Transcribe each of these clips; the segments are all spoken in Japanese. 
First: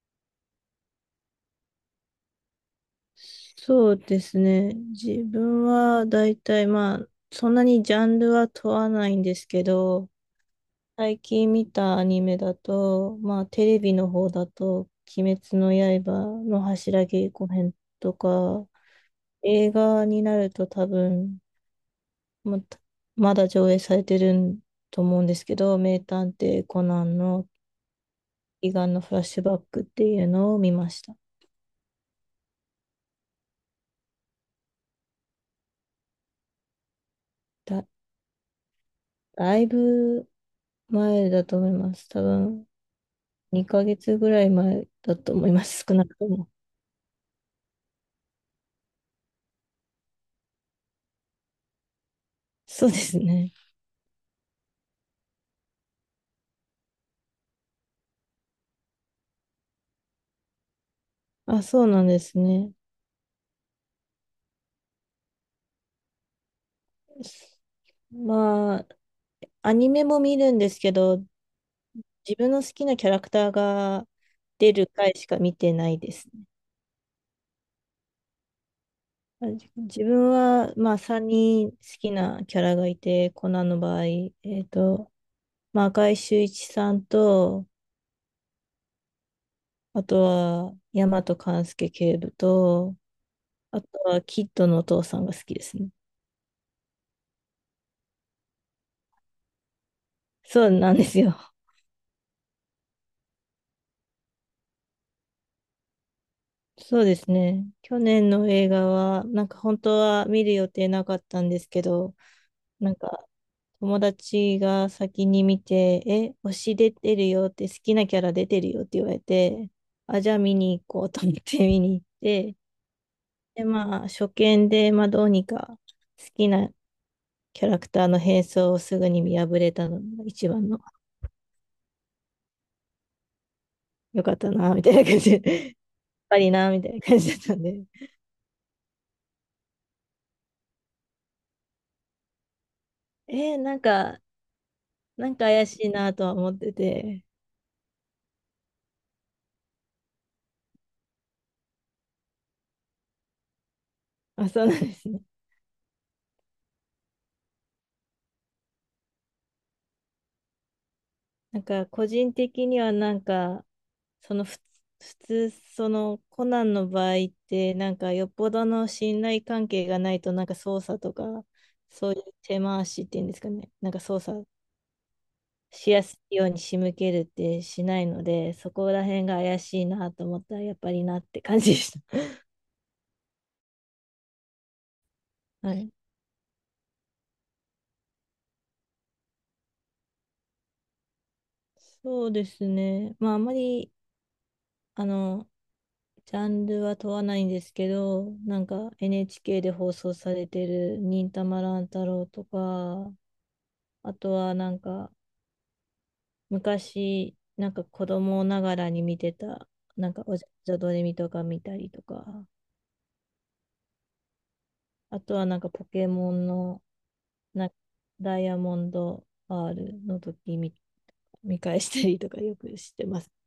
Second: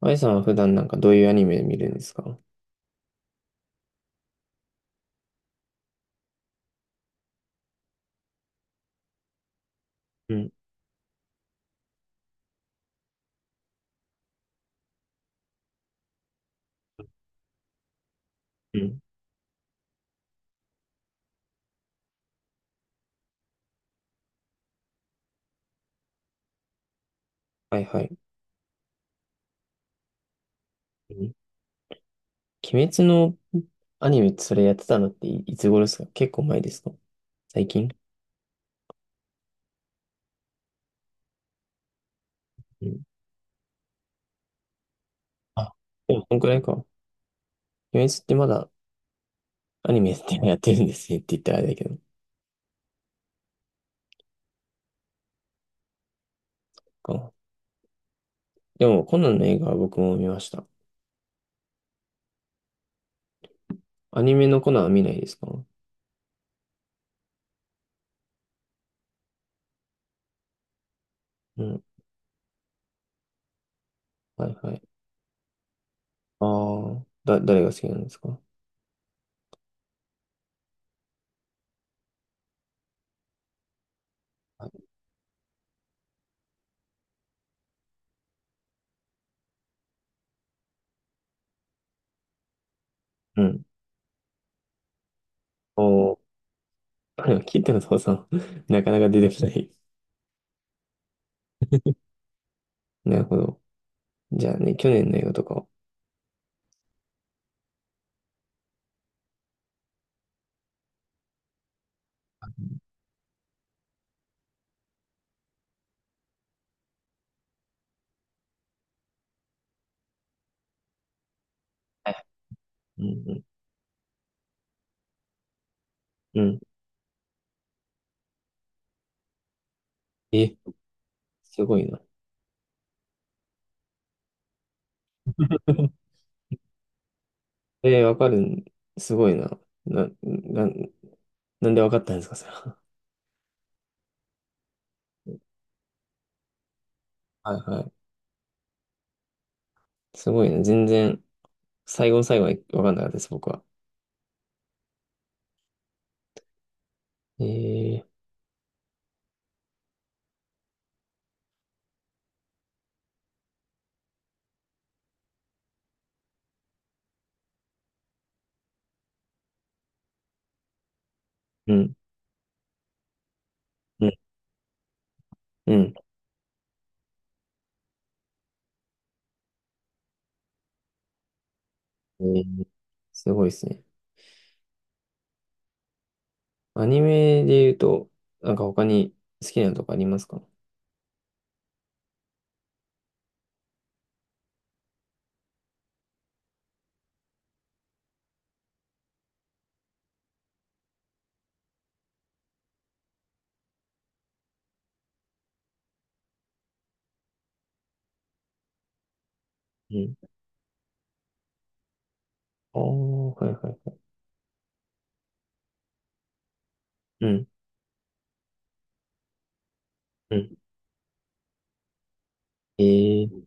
あいさんは普段どういうアニメ見るんですか？そうですね。自分は大体まあ、そんなにジャンルは問わないんですけど、うん。最近見たアニメだと、まあテレビの方だと、鬼滅の刃の柱稽古編とか、うん。映画になると多分、また、まだ上映されてると思うんですけど、名探偵コナンのはいはい。悲願のフラッシュバックっていうのを見ましうた。ん。鬼滅のアニメってそれやってたのっていつ頃ですか？結構前ですか？最だ、近？だいぶ前だと思います。多分うん。2ヶ月ぐらい前だと思いまあ、す、少なでくもとこんくも。らいか。鬼滅ってまだアニメってやってるんですねって言ったらあれだけど。そうですね。かでもコナンの映画は僕も見ました。あ、そうなんですね。アニメのコナンは見ないですか？まあ、アニメも見るんですけど、うん。自分の好きなキャラクターがはいは出い。る回しか見てないですね。ああ、誰が好きなんですか？自分は、まあ、さんに人好きなキャラがいて、コナンの場合、はっい。と、まあ、赤井秀一さんと、あとは、大和勘介警部と、うん。あとは、キッドのお父さんが好きですね。おお、でも聞いても父さん、なかなか出てこない。そうなんですよ。なるほど。じゃあね、去年の映画とか。そうですね。去年の映画は、なんか本当は見る予定なかったんですけど、なんか友達が先に見て、え、推し出てるよって、好きなキャラ出てるよって言われて、あ、じゃあ見に行こうと思って見に行っはい。て、うん。で、まあ初見で、まあどうにか好うん。きうん。なキャラクターの変装をすぐに見破れたのが一え、番のすごいな。良かったな、みたいな感じで、やっ ぱりな、みたいな感じだったんで、えー、わかるん、すごいな。な、な、なんでわかったんですか、それは。なんか、なんか怪しいなとは思ってて、はいはい。すごいな。最後の最後はわかんなかったです、僕は。あ、そうなんですね。えー。なんか個人的にはなんかそのふ普通そのコナンの場合ってなんかよっぽどの信頼関係がないとなんか捜査とか、うん。そういう手回しっていうんですかね、なんかうん。捜査うしん。やすいように仕向けるってしないので、そこら辺が怪しいなと思ったらやっぱりなって感じでした。えー、すごいですね。はい。アニメで言うと、なんか他に好きなのとかありますか？そうですね。まああまりあのジャンルは問わないんですけど、なんか NHK で放送されてる忍たま乱太郎とか、あとはなんか昔、なんか子供ながらに見てた、うなん。んかおじゃどれみとか見たりとか、ああ、はいはい。あとはなんかポケモンのうん。なんかダイヤモンド R のうん。時見返したりとかよくえしてます。ー、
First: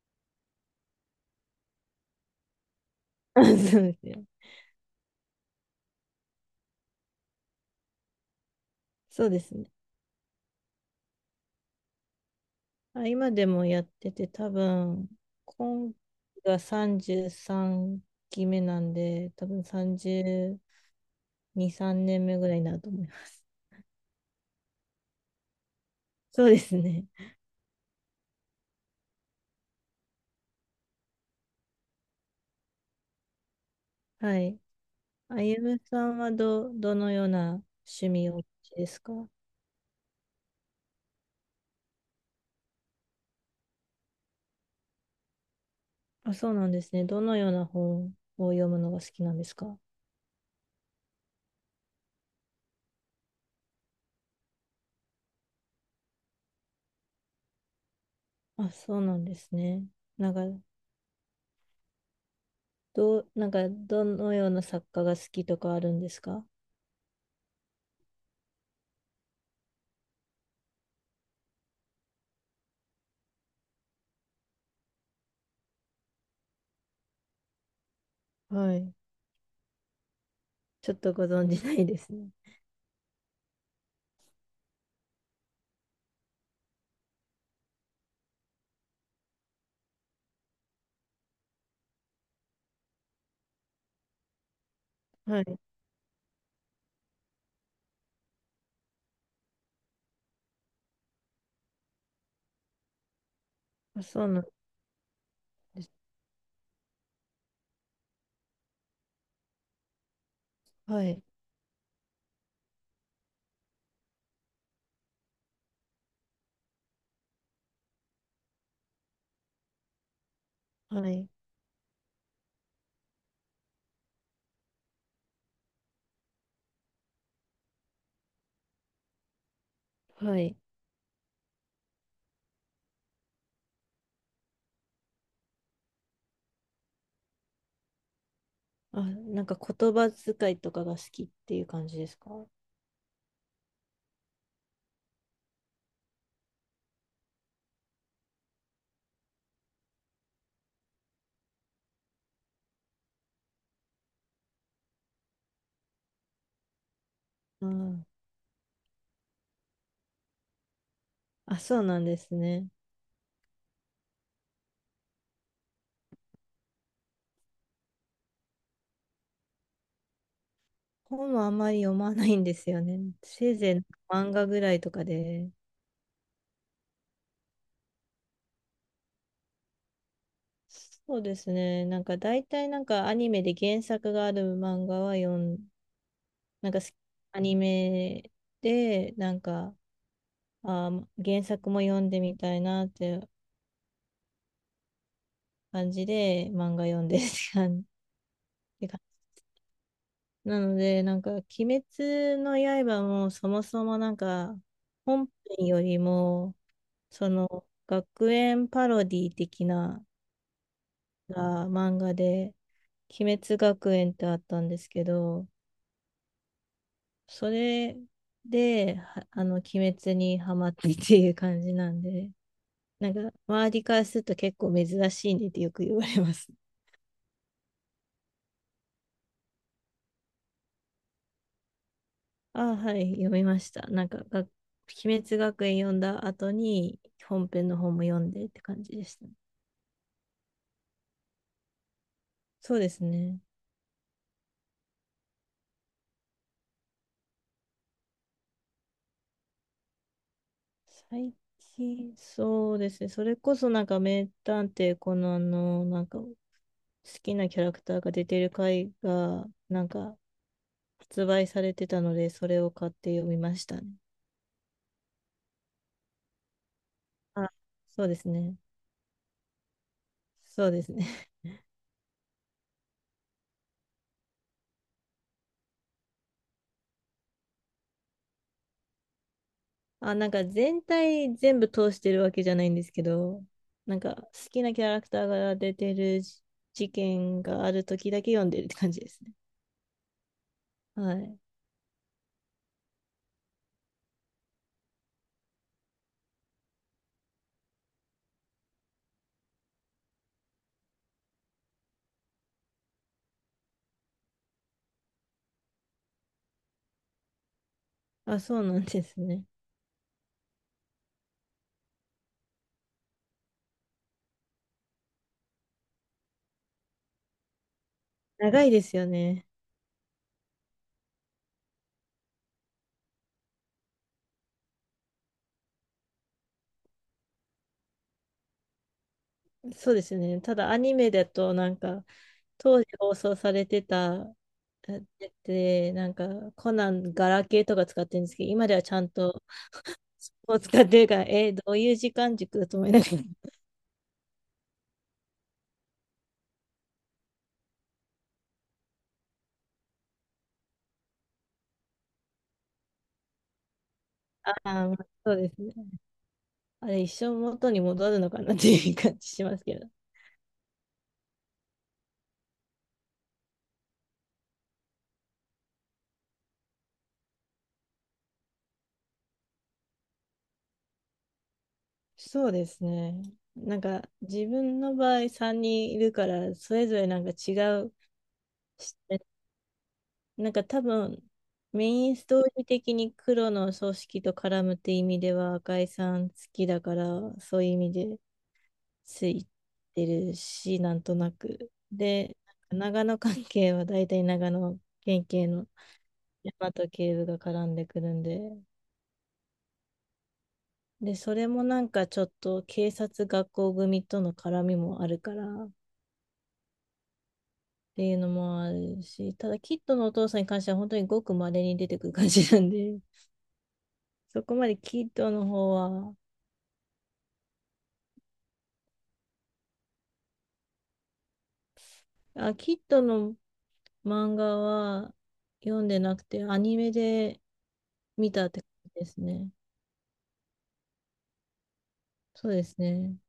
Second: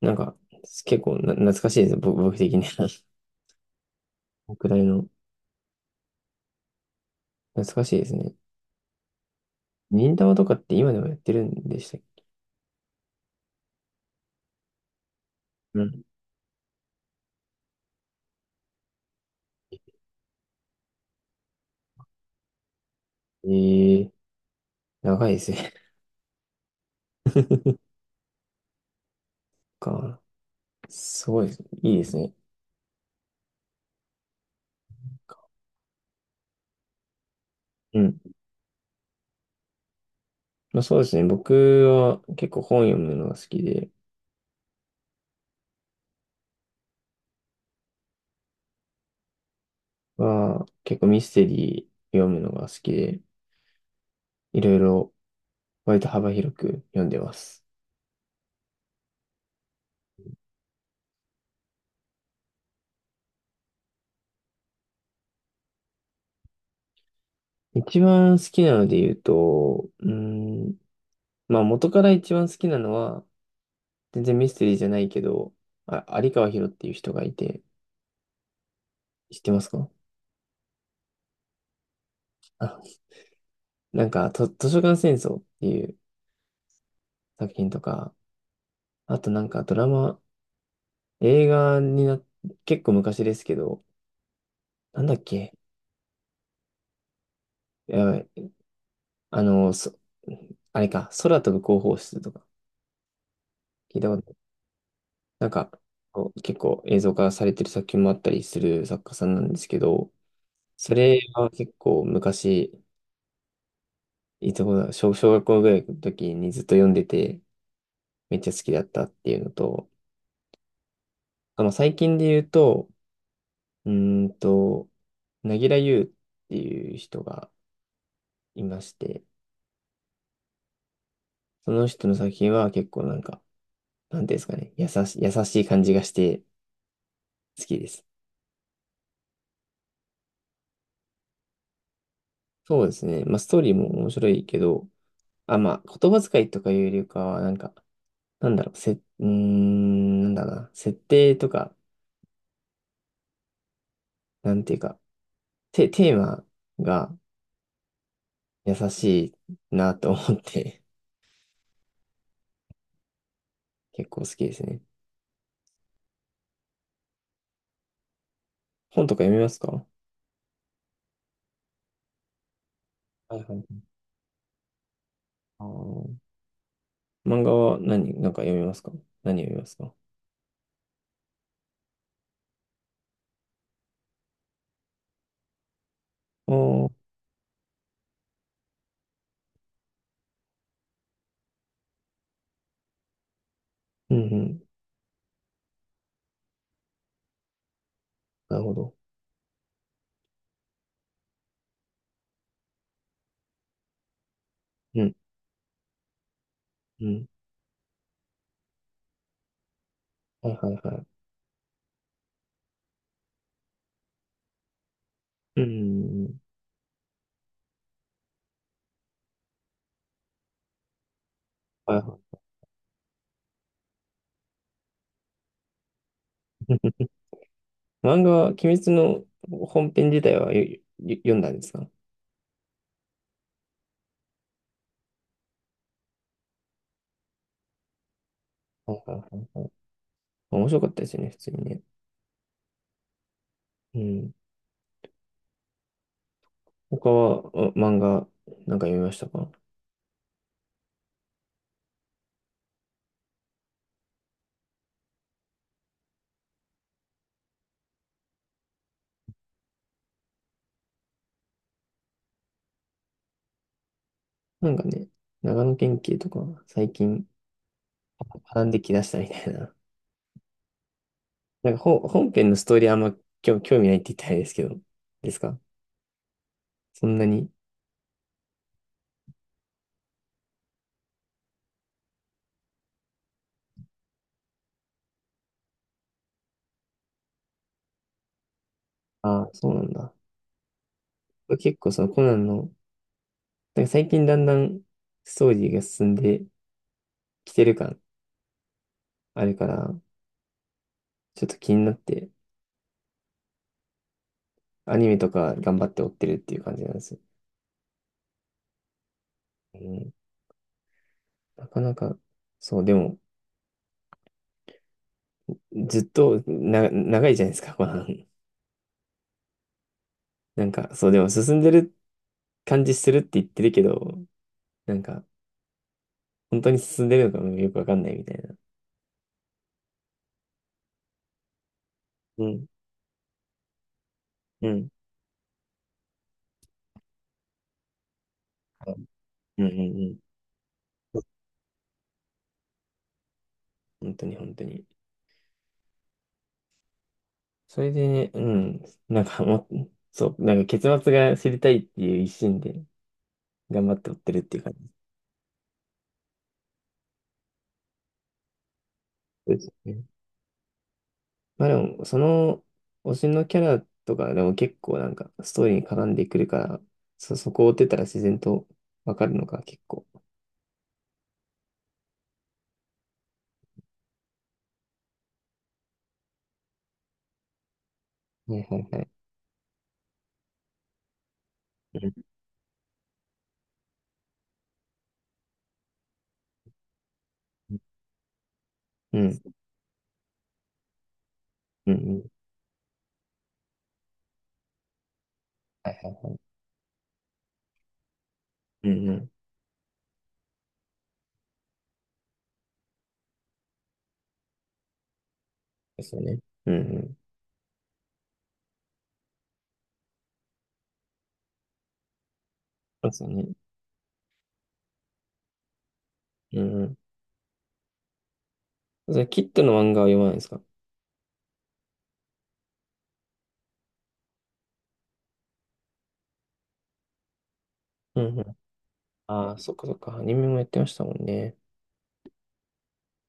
なんか、結構な、懐かしいですね、僕的に。そうですね。僕らの、懐かしいですね。そうですね。忍たまとかって今でもやってるんでしたっけ？あ、今でもやってて、多分、う今期ん。が33期目なんで、多分32、3年目ぐらいになると思います。ええ、長いですね。そうですね。か。すごいです。いいですね。はい。あゆむさんはどのようなう趣ん。味をお持ちですか？まあ、そうですね。僕は結構本読むのが好きで。あ、そうなんですね。どのような本を読むのが好きなんですか？まあ、結構ミステリー読むのが好きで、いろいろ割と幅広く読んでます。あ、そうなんですね。なんか、どのような作家が好きとかあるんですか？一番好きなので言うと、まあ元から一番好きなのは、全然ミステリーじゃないけど、あ、有川博っていう人がいて、はい。知ってますか？ちょっとご存じないですね。あ、図書館戦争っていう作品とか、あとなんかドラマ、映画にな、結構昔ですけど、なんだっはけ、い。やばい。あの、そ、あれか、空飛ぶ広報室とか、聞いあ、たことそうななんい、なんか、です。こう結構映像化されてる作品もあったりする作家さんなんですけど、そはれい、は結構昔、いつ頃だ、小、小学校ぐらいの時にずっと読んでて、めっちゃ好きだったっていうのと、はい、あの、最近で言うと、うーんと、なぎらゆうっていう人がいまして、はい。その人の作品は結構なんか、なんていうんですかね、優しい感じがして好きです。あ、なんか言葉遣いとかが好きっていう感じですか？そうですね。まあ、ストーリーも面白いけど、あ、まあ、言葉遣いとかいうよりかは、なんか、なんだろう、せ、うーん、なんだろうな、設定とか、なんていうか、テーマがうん。優しいなと思って。あ、そうなんですね。結構好きですね。本とか読みますか？本はあんまり読まないんですよね。はいせはいい。ぜい漫画ぐらいとかで。あー、漫画はなんか読みますか？何読みますか？あ、そうですね。なんか大体なんかアニメで原作がある漫画は読ん、あなんかー。すアニメでなんか、あー、原作も読んでみたいなってうんうん。感じで漫画読んでるって感じなるほど。なので、なんか、鬼滅の刃もそもそもなんか、うん。本編よりも、うん。その、学園パロディ的なはいはいは漫画で、鬼滅学園ってあったんですけど、い。うん。それで、はあの、鬼滅にハマってっていう感じなはいんはで、なんか、周りからすると結構珍しいねってよく言われます。い。漫画は、鬼滅の本編自体はよ読んだんですか？ああ、はい、読みました。なんか、鬼滅学園読んだ後に、本編の方も読んでって感じはいではしいた。はいはい。面白かったですよね、普通にね。そうですね。うん。他は、あ漫画、なんか読みましたか？最近、そうですね。それこそなんか名探偵コナンのなんか好きなキャラクターが出てる回がなんか発売されてたので、それを買って読みましたね。なんかね、長野県警とか、最近、あ、そうですね。学んできだしたみたいな。そうですね。なんか本編のストーリーあんま興味ないって言ったらあれですけど、ですか、そんなに。あ、なんか全体全部通してるわけじゃないんですけど、なんか好きなキャラクターが出てる事件がある時だけ読んでるって感じですね。ああ、そうなんだ。はい。結構そのコナンの、なんか最近だんだんストーリーが進んできてる感あるから、ちょっと気になって、アニメとか頑張って追ってるっていう感じなんですよ。あ、そうなんですね。うん、なかなか、そう、でも、ずっとな、長いじゃないですか、コナン。長いですよね。なんか、そう、でも進んでる感じするって言ってるけど、なんか、本当に進んでるのかもよくわかんないみたいな。そうですよね。ただアニメだとなんかうん。当時放送されてたうん。やつでなんかコナンガラケーとか使ってるんですけど、今ではうちゃん。んとうん。うん。もう使ってるから、どういう時間軸だと思いながら。本当に本当に。それでね、うん、なんかもう、そう、なんか結末が知りたいっていう一心で頑張って追ってるっあていう感ーじまあそうですね、あれ一生元に戻るのかなっていう感じしまですすけど。ね。まあでも、その推しのキャラとかでも結構なんかストーリーに絡んでくるから、そこを追ってたら自然とわかるのが結構。そうですね、なんか自分の場合3人いるからそれぞれなんか違うはいはい視はい。なんか多分、メうイん。ンストーリー的に黒の組織と絡むって意味では赤井さん好きだから、そういう意味でうつん。いてるし、なんとなく。うん。うん。で、長野関係は大体長野県警のはいはい。大和警部が絡んでくるんで、うんうん。で、それもなんかちょっと警察学校組との絡みもあるからっですよね。うんうん。ていうのもあるし、ただキッドのお父さんに関しては本当にごく稀に出てくる感じなんで、そうですよね。そこまでキッドの方は、うんうん。それキッドの漫画は読まないですか？あ、キッドの漫画は読んでなくて、アニメでう見んうたっん。て感じですね。ああ、そっかそっか。アニメもやってましたもんね。そうですね。